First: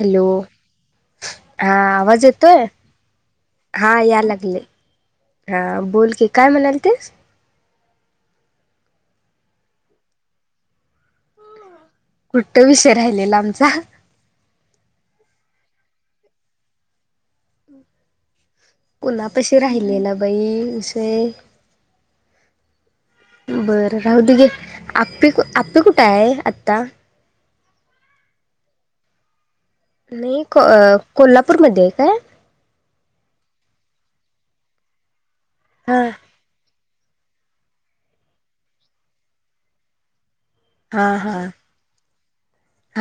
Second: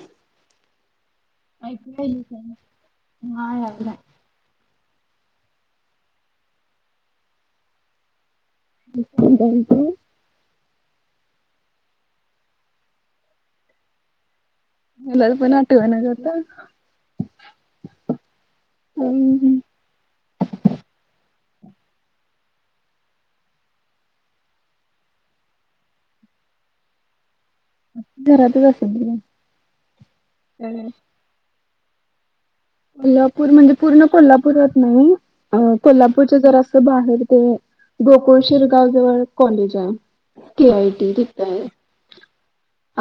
Hello हा आवाज येतोय हा या लागले हा बोल की काय म्हणायलतीस त कुट विषय राहिलेला आमचा मला तर प नाटव ना करता कणा तशी राहिले ना बाई उय बरं राहूदे घे आ आपी कुठे आहे आता घरातच असेल की नाही कोल्हापूरमध्येध्ये काय कोल्हापूर म्हणजे पूर्ण कोल्हापूरात नाही हा कोल्हापूरचे जरा आ बाहेर ते गोकुळ शिरगाव जवळ कॉलेज आहे के आय हा टी हा तिथ आहे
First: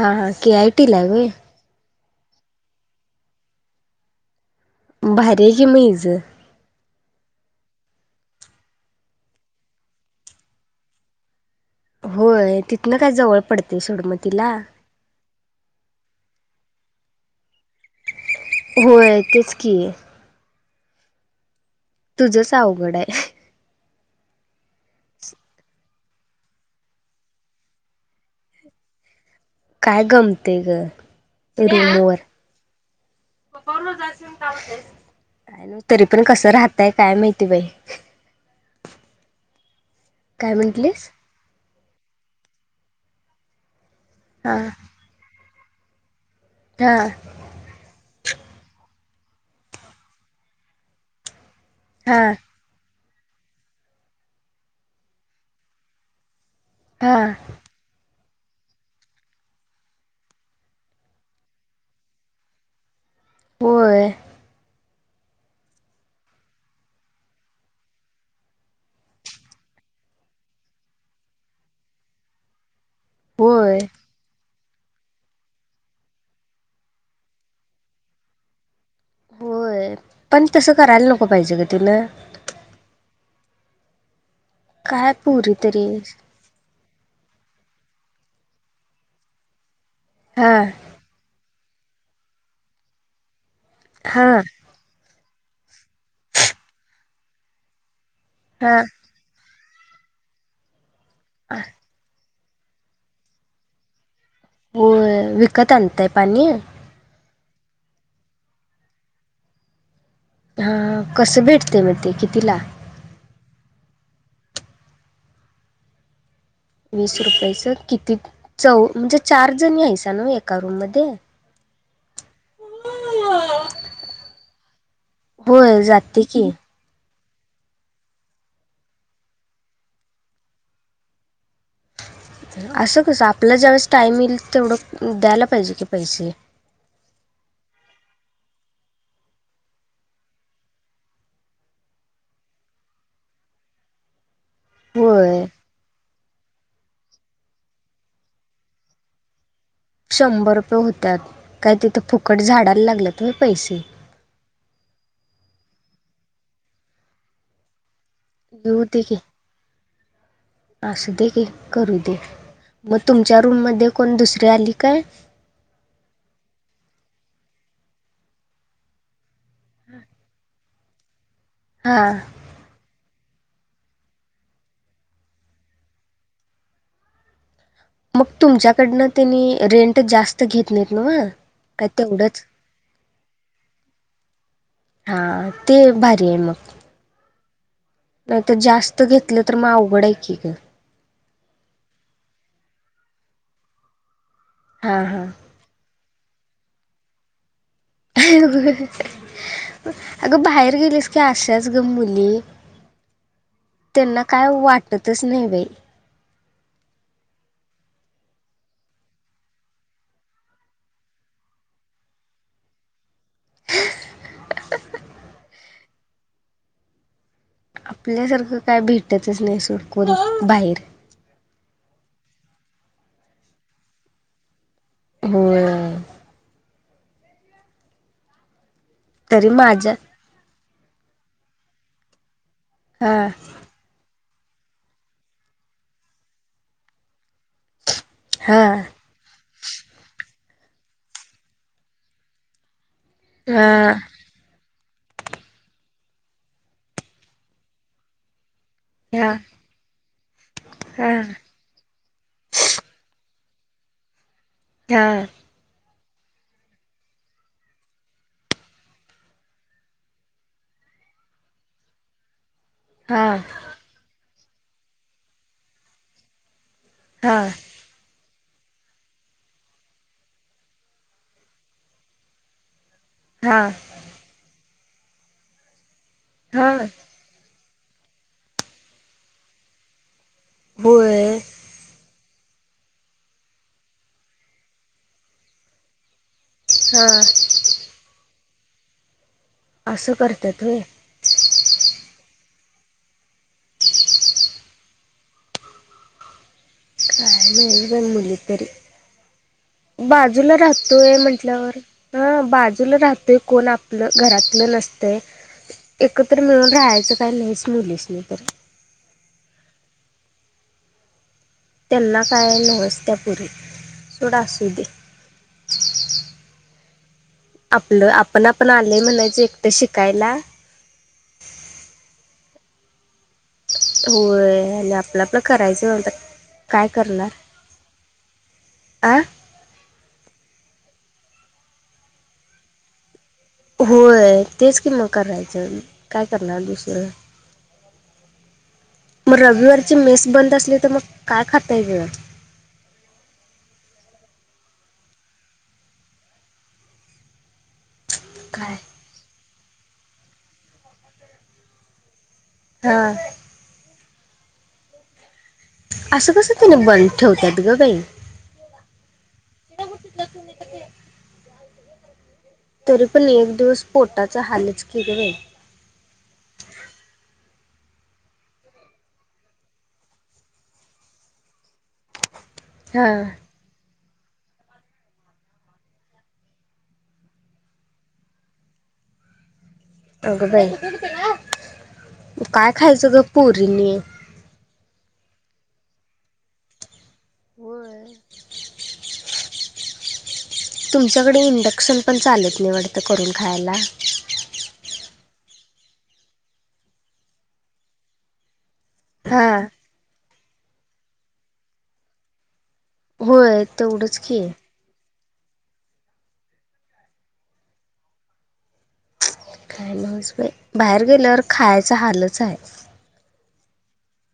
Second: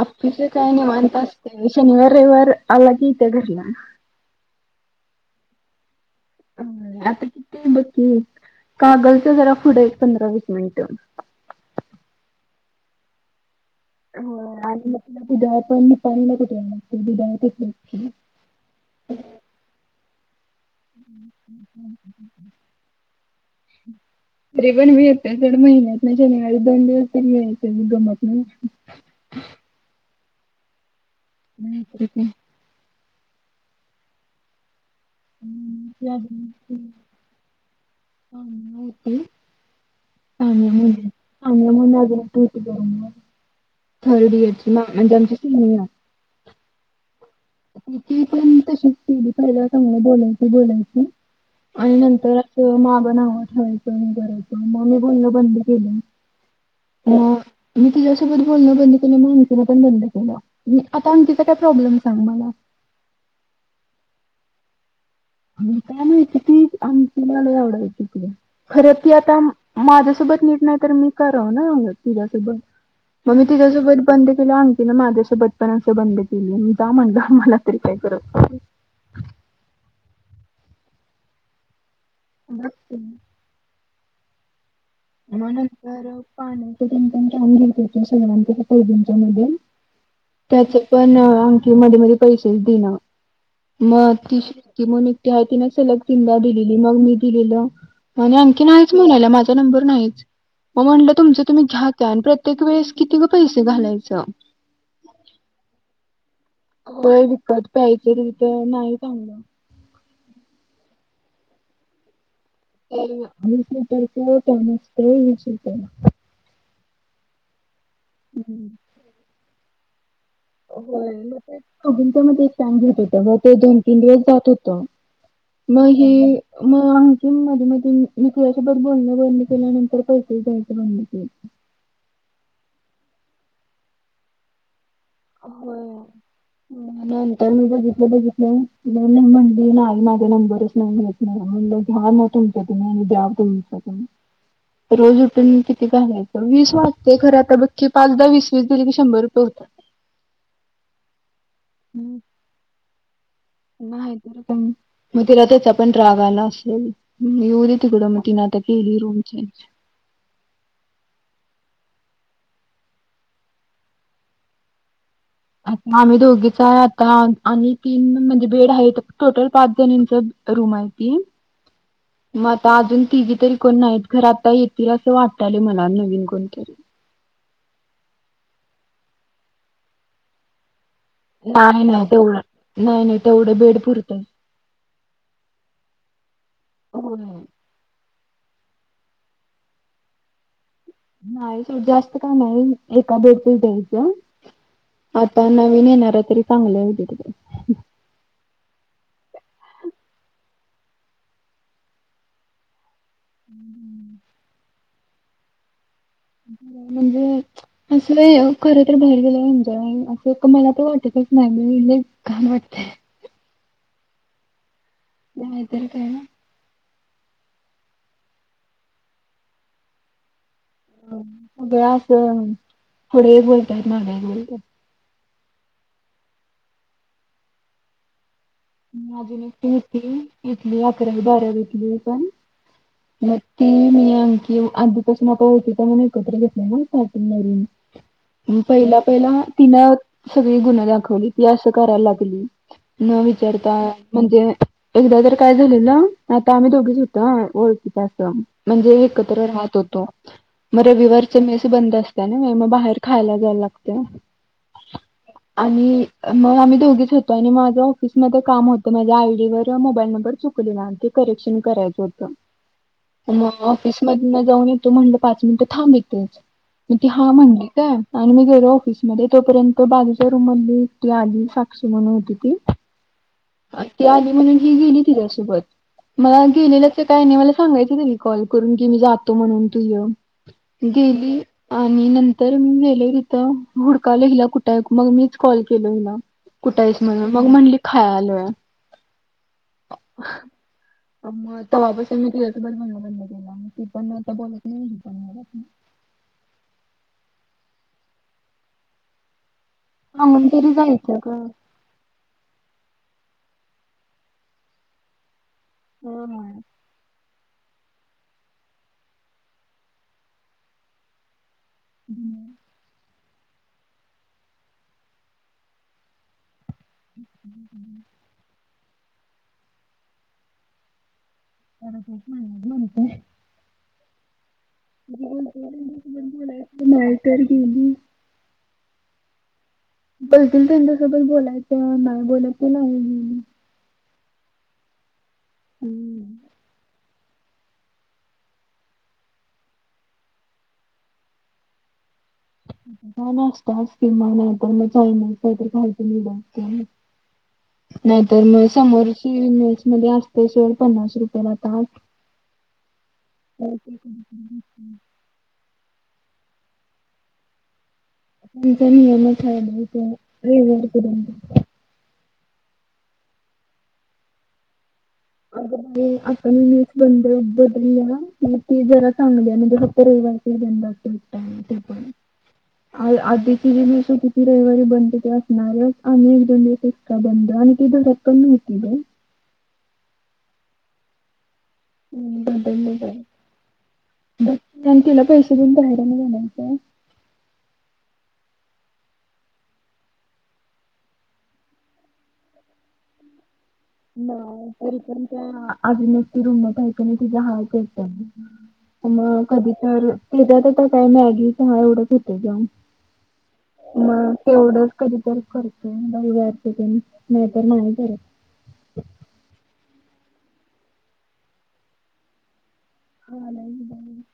हा हा आपिस के आय काय नि टी ला आहे मात व्हय असते शनिव रविवार आला की इत्या घरला भारी आहे की मग हिज आता किती बकी कागलच्या जरा पुढं एक पंधरा वीस मिनिट होय तिथनं काय जवळ पडते सोड मग तिला उद्याण पाणीला कुठे आण उदात होय तेच कि हम्म [inaudible] तुझच अवघड आहे तरी पण मी येत्या सोड महिन्यातन शनिवारी दोन दिवस परीयच गमक काय गमतय ग नाही तर काय बलू जा असे का होतेस का तरी पण कसं राहतय काय माहिती बाई साम्या होती काय साम्यामध्ये म्हणटलीस थर्ड हा इयर म्हणजे आमची सेन [unintelligible] हा त पण तशी च केली पहिला सगळ बोलायच बोलायच आणि हा नंतर असं मागं नावं ठेवायचं मी करायचं मग मी बोललं बंद केलं हा हो मी त सोबत बोलण बंद केलं माणनं पण बंद केलं आता अंकीचा काय प्रॉब्लेम सांग मला होय का नाहीची ती आम मला आवडायची त खरं ती आता माझ्यासधा ीट नाही तर मी कराव तोबत मग मी होय तिसोबत बंद के तिन माझ्याच्या बचपनाचे बंद केले मी जा म्हणलं मला तरी काय करत होय पण तसं करायला नको पाहिजे का तिनं ह काय म पुरी तरी नंतर पाणी घच्या सगळ त्याच्या पोजंच्या म हा त्याच पण क मध्ये मध्ये पैसेच देन मग हा ती कि म तेव्हा तिने सलग तीनदा दिलेली मग मी दिलेलआणि अंकी हा नाहीच म्हणायला माझा नंबर ते पण आहेच म म्हंटलं तुमच तुम्ही घ्या आता प्रत्येक वेळेस किती ग पैसे घालायच हो विकत आणताय पाणी होय विकत पायायजे तथ नाही चांगलं [unintelligible] हा कस भेटते मग ते किती ला विस तर तू म असत विस तर [unintelligible] वीस रुपयाच किती चौ म्हणजे चार जणी आहेत. हो मग तेच्या मध्ये सांग घेत होत मग ते दोन तीन दिवस जात होत. होय मग ही जाते की म कि मध्ये मध्ये मी तुलासोबत बोलणं बंद केल्यानंतर पैसेच द्यायचे बंद केलं. असं कस आपला ज्यावळेस टाईम येईल तेवढं द्यायला पाहिजे हो की पैसे नंतर मी बघित बघितलं नाही नाही म्हणली नाही माझा नंबरच नाही घेत नाही म्हणलं घ्या मग तुमच्या तुम्ही द्या तुमचं तुम्ही रोज होय उठून किती काम आहे. वीस वाजते खर आता बक्की पाच दहा वीस वीस दिली की शंभर रुपये होतात. शंभर रुपये होत्यात काय तिथं हम्म, फुकट झाडाला लागल्यात होय पैसे मग तेला तेचा पण रागाला असेल आयुधे तिकड मग तीन आता केली रूम चेंज असं दे घे करू दे मग तुमच्या रूम मध्ये कोण दुसरी आली काय. आ आम्ही दोघीच आता आणि तीन म्हणजे बेड आहेत. टोटल पाच जणांच रूम आहे. ती हा मग आता अजून तिघे तरी कोण नाहीत. घर आता येतील असं वाटतले मला नवीन कोणतरी मग तुमच्याकडन त्यांनी रेंट जास्त घेतले. नाही नाही तेवढं नाही नाही तेवढं बेड पुरत हा ते भारी आहे. मग होय. नाहीत जास्त घेतलं तर मग अवघड आहे. की ग नाही सोड जास्त काय नाही. एका बेड च द्यायचं. हा हा आता नवीन येणार तरी चांगले येउ देत बाई [inaudible] अगं बाहेर गेलीस की असाच ग मुली. त्यांना काय वाटतच नाही बाई. म्हणजे असं खर तर बाहेर गेलं म्हज नाही असं मला तर वाटत नाही म कामात घाण वाटतंय. नाहीतर काय न. आपल्यासारखं काय भेटतच नाही सोङ कोण बाहेर सगळं असं पुढही बोलतात माग्या बोलतात. होय. माझी तरी नट्टी माझ्या होती इेतली अकरावी बारावी घेतली पण हा मग ती आमच कि आधीपासून आता होती तर मण एकत्र घेत नाही ना स्टार्टिंग मून हा पहिला पहिला तिनं सगळी गुन्हा दाखवली ती असं करायला लागली न हा विचारता म्हणजे एकदा तर काय झालेल आता आम्ही दोघीच होत ओळखीच आस म्हणजे हा एकत्र राहत होतो. मग हा रविवारचे मेस बंद असतते ना मग बाहेर खायला लाग हा आणि मग आम्ही दोघीच होतो आणि माझ ऑफिस मध्ये काम होतं माझ्या आयडी व मोबाईल नंबर चुकलेला ते करेक्शन करायचं होतं. हा मग ऑफिस मधन जाऊन येतो. म्हणलं पाच मिनिट थांब येतेच. ती हा म्हणली काय आणि मी गेलो ऑफिसमध्येध्ये तोपर्यंत बाजूच्या रूम मधली ती आली साक्षी म्हणून होती ती हा ती आली म्हणून ही गेली तिच्यासोबत मला हा गेलेलंच काय नाही मला सांगायच त कॉल करून की मी जातो म्हणून तू य होय गेली आणि नाव तर मी गेल तिथं हुडकाल हिला कुठं आहे. मग मीच कॉल केल हिला कुठ आहेस हा म्हणून, मग म्हणली ह असं करत तय मग तेव्हापासून मी तुझ्यासोबत बनण बंद केला ती पण आता बोलत नाही पण आपण नाही कायम ते बोललीत तरी सांगून बाजूला तरी राहतोय जायचं गं. म्हंटल्यावर ह बाजूला राहतो ते कोण आपलं घरातलं नसत एकत्र मिळून राहायचं काय लय स्लो नाही तर [unintelligible] त्यांना काय नाई त्या पुरी सोडा असू दे पण आले म्हणच एकटं शिकायला [inaudible] होय आणि आपलं आपलं करायचं काय बोलायचं नाही करणार तर गेली. आ बोलतील त्यांच्यासोबत बोलायचं नाही बोलायच नाही होय तेच कि म करायचं काय हम्म करणार दुसरं [inaudible] मग रविवारची मेस बंद असली तर मग काय खाता ये वेगळं का नाशताच किंवा नाही तर मग चायनीज कायतरी खायच दिलं की नाहीतर मग काय समोरची मेस मध्ये असते पन्नास रुपये ला हा असं कसं त्याने बंद ठेवतात ग बाई त्यांचा नियमच आहे बाई तो रविवार पर्यंत. तरी पण एक दिवस पोटाच हालच की ग बाई अगं बाई आपण मेस बंद ती जरा चांगली आहे रविवार च फक्त हा अ आधी त ज मी सुध किती रविवारी बंद ते असणारच आम्ही एक दोन दिवस इतका बंद आणि ती भरत पण नव्हती अगं आई हम्म काय बदललेच खायचं ग आहे. पोरीनी तून बाहेरने जाण्याचं होय तुमच्याकडे इंडक्शन पण चालत नाही वाटत करून खायला नाही तरीपन आजून एकटी रूम मध्ये आहे कनी आणि तिचा हा मग हा कधी तर त्याच्यात आता काय मॅगीच हा एवढंच होते जेवण होय तेवढंच मग की तेवढंच कधी करतो नाही तर नाही कर हॅलो बाहेर गेल्यावर खायचा हालच आहे हा नाही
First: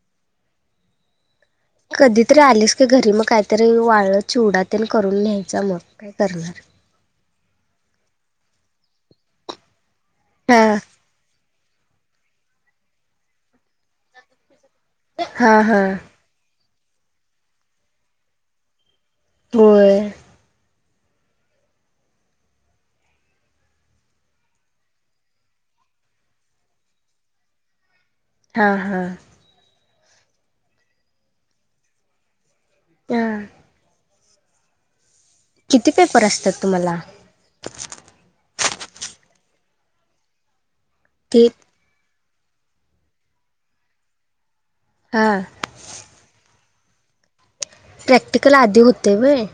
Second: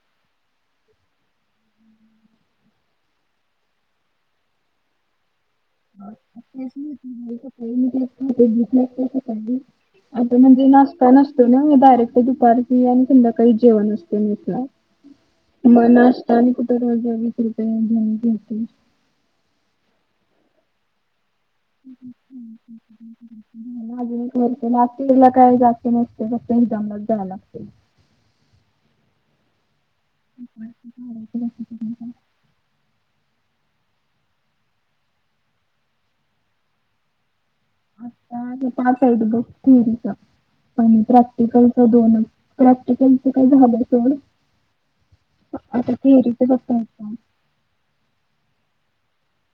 कधीतरी आलीस का घरी मग काहीतरी वाळ चिवडा तेन करून ने तेच [inaudible] ना हा म डायरेक्ट दुपारची आणि संध्याकाळी जेवण असते मेस ला हा हा मग नाश्ता आणि कुठे रोज दोनशे रुपये देत होय [inaudible] एकदमला जावं लागते ह हा [unintelligible] तां किती पेपर असत्यात तुम्हाला? [unintelligible] साईड ब थिरीच आणिण ते प्रॅक्टिकलच दोन प्रॅक्टिकलच काय झालं सोड. हा आता ते एरी बसत. प्रॅक्टिकल आदी होते व्हय.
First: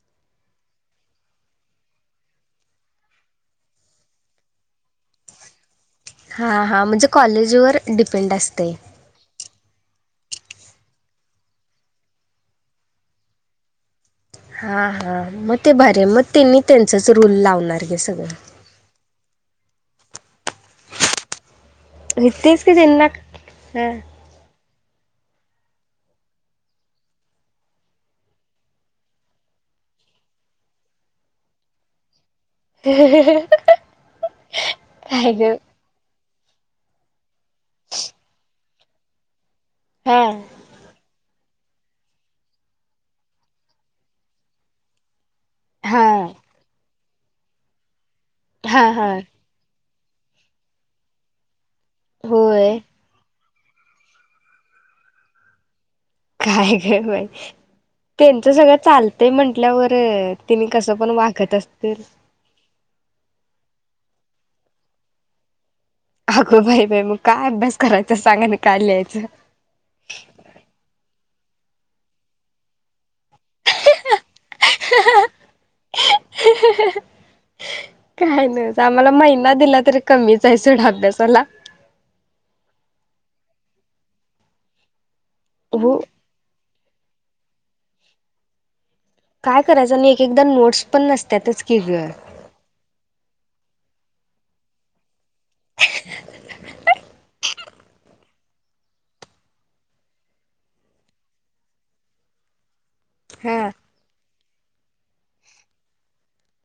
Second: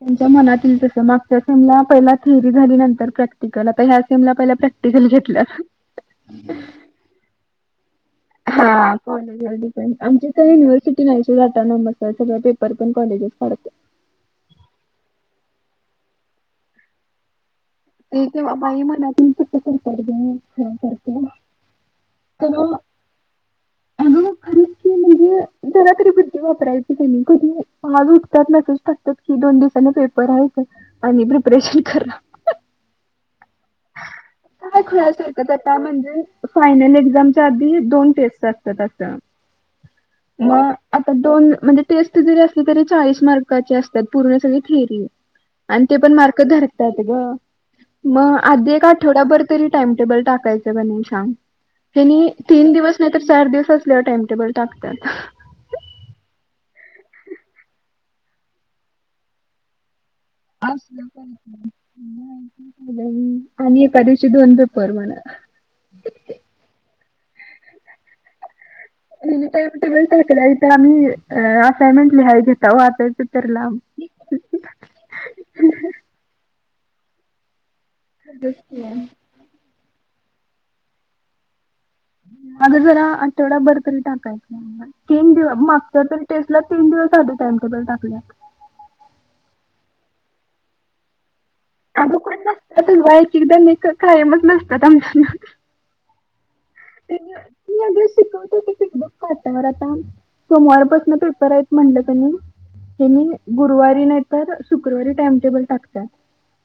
त्यांच्या मनात ईल तसं. मागच्या सिमला पहिला थेरी झाली नंतर प्रॅक्टिकल, आता ह्या सिमला पहिला प्रॅक् [unintelligible] घेटला हां-हां म्हणजे कॉलेज वर हां [unintelligible] पण आमची काय युनिव्हर्सिटी [unintelligible] पेपर पण कॉलेजेस काढतं. हां-हां म ते भरी आय. म त्यांनी त्यांचाच रूल लावणार. गे ते सगळं. तवा बाई म्हणाल तुमचं [unintelligible] म्ज तेच की त्यांना हां. अगं खरंच की म्हणजे जरा तरी बुद्धी वापरायची त्यांनी, कधी आज उठतात, मेसेज टाकतात की दोन दिवसानं पेपर आहेत. आणि प्रिपरेशन करा. [unintelligible] काय खुळ्यासारकं करता म्हणजे. फायनल एक्झामच्या आधी दोन टेस्ट असतात असं. हा म आता दोन म्हणजे टेस्ट जरी असले तरी चाळीस मार्काचे असतात पूर्ण सगळी थेरी. आणि ते पण हा मार्क धरतात गं, म आधी एक हा हा आठवडाभर तरी टाइमटेबल टाकायचं कि नाही सांग? त्यानी तीन होय दिवस नाहीतर चार दिवस कसल्या टाइमटेबल टाकत्यात. [unintelligible] काय गं बाई. तेंचं सगळं चालतंय म्हंटल्यावर. ऐ तिनि कसं पण वागत असतील. [unintelligible] आणि एका दिवशी दोन पेपर म्हणं. अगो बाई-बाई म काय अभ्यास करायचा सांगानं? अनिनि टाईम टेबल टाकलाय ता आम्ही. अं असायनमेंट लिहाय घेेता, वाचायचं तर लांब. [unintelligible] काय नस आम्हाला महिना दिला तरी कमीच आय सोड अभ्यासाला. आगं जरा आठवडाभर तरी टाकायचा ना. तीन दि हो मागचा तरी टेस्टला तीन दिवस आधी टाइमटेबल टाकल्या. काय करायचं आणि एकेकदा नोट्स पण नसत्यातच. अगं कोन नसत्यात [unintelligible] त कायमच नसतात आमची. [inaudible] [unintelligible] अदी शिकवते ते [unintelligible] काटावर आता. सोमवारपासनं पेपर आहेत म्हणलं तनी. हेनी हा गुरुवारी नाही तर शुक्रवारी टाइमटेबल टाकत्यात.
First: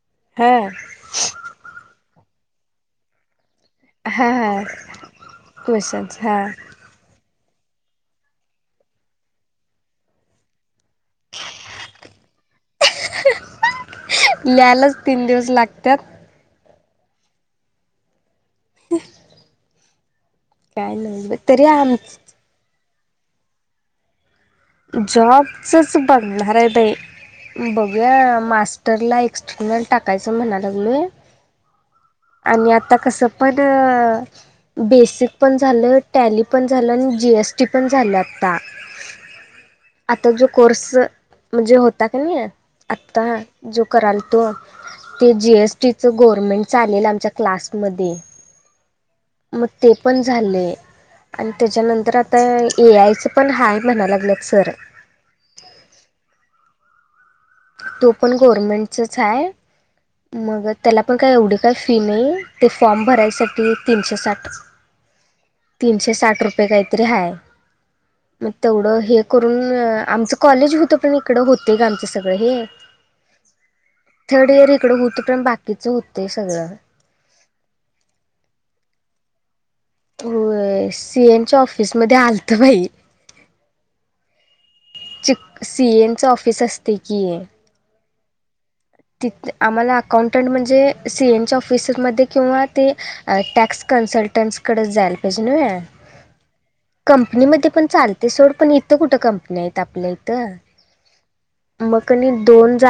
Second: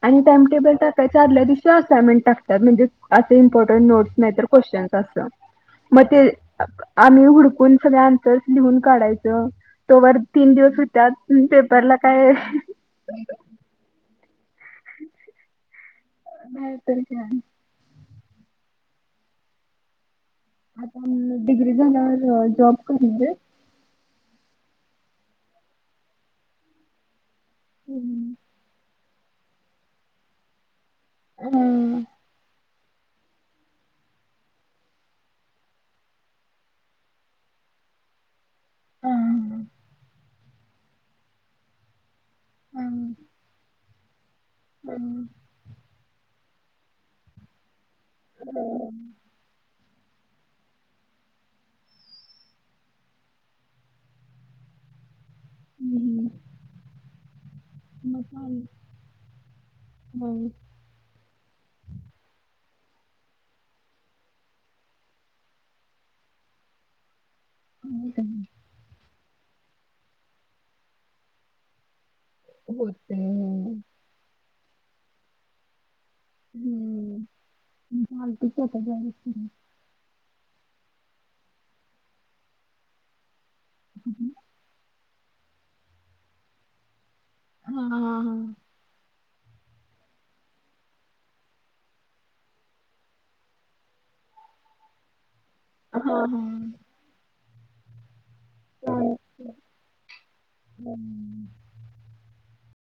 आणि टाइम हा टेबल टाकायच्या आदल्या दिवशी असायनमेंट टाकत्यात, म्हणजे असे इम्पॉर्टंट नोट्स हा नाही तर हा क्वेश्चन. त मं क्वेश्चन्स ते हा आम हुडकून सगळे आन्सर्स लिहून काढायचं, तोवर तीन दिवस सु त्यात पेपरला काय [unintelligible] त्यालाच तीन दिवस लागत्यात. [unintelligible] [inaudible] काय आता नाही म तरी डिग्री आम झाल्यावर जॉब करू दे. जॉबचच बघणार आय बई बघूया मास्टरला एक [unintelligible] टाकायचं म्हणा लागलोय. हम्म आणि आता कसं पणं बेसिक पण झालं, टॅली पण झालं, आणि जीएसटी पण झालं आता. हम आता जो कोर्स, म्हणजे होता का नह्या, आत्ता जो कराल. तो ते जीएसटी चं गोव्हर्नमेंट आलेल आमच्या क्लास हम् ते पण झालेय. आणि त्याच्यानंतर आता, ए आय चं पण हाय म्हणाय लागल्यात सर. हम्म हम्म. तो पण गव्हर्मेंटच हाय. मग त्याला पण, का एवढी काय फी नाय, ते फॉर्म भरायसाठी तीनशे साठ. तीनशे साठ रुपये काहीतरी हाय. मग तेवढं हे करून आमचं कॉलेज होत, पण इकडं होतय ग, आमचं सगळं हे. होतय ह. थर्ड इयर इकड होतं पर्यंत बाकीचं हों हम्म [unintelligible] होय सी ए नच्या ऑफिस मध्ये आलतं बाई. चिक सी एन च ऑफिस असतय. हा हा हा. तीत आम्हाला अकाउंटंट म्हणजे सी ए न च्या ऑफिसमध्ये किंवा ते अ टॅक्स कं सल्टनस कडेच जायला पाहिजे नव्हे? हां, हां. कंपनीमध्ये पण चाल ते सोड, पण इथं कुठ कंपनी आहेत? आपल्या इथं. मग कनी दोन जा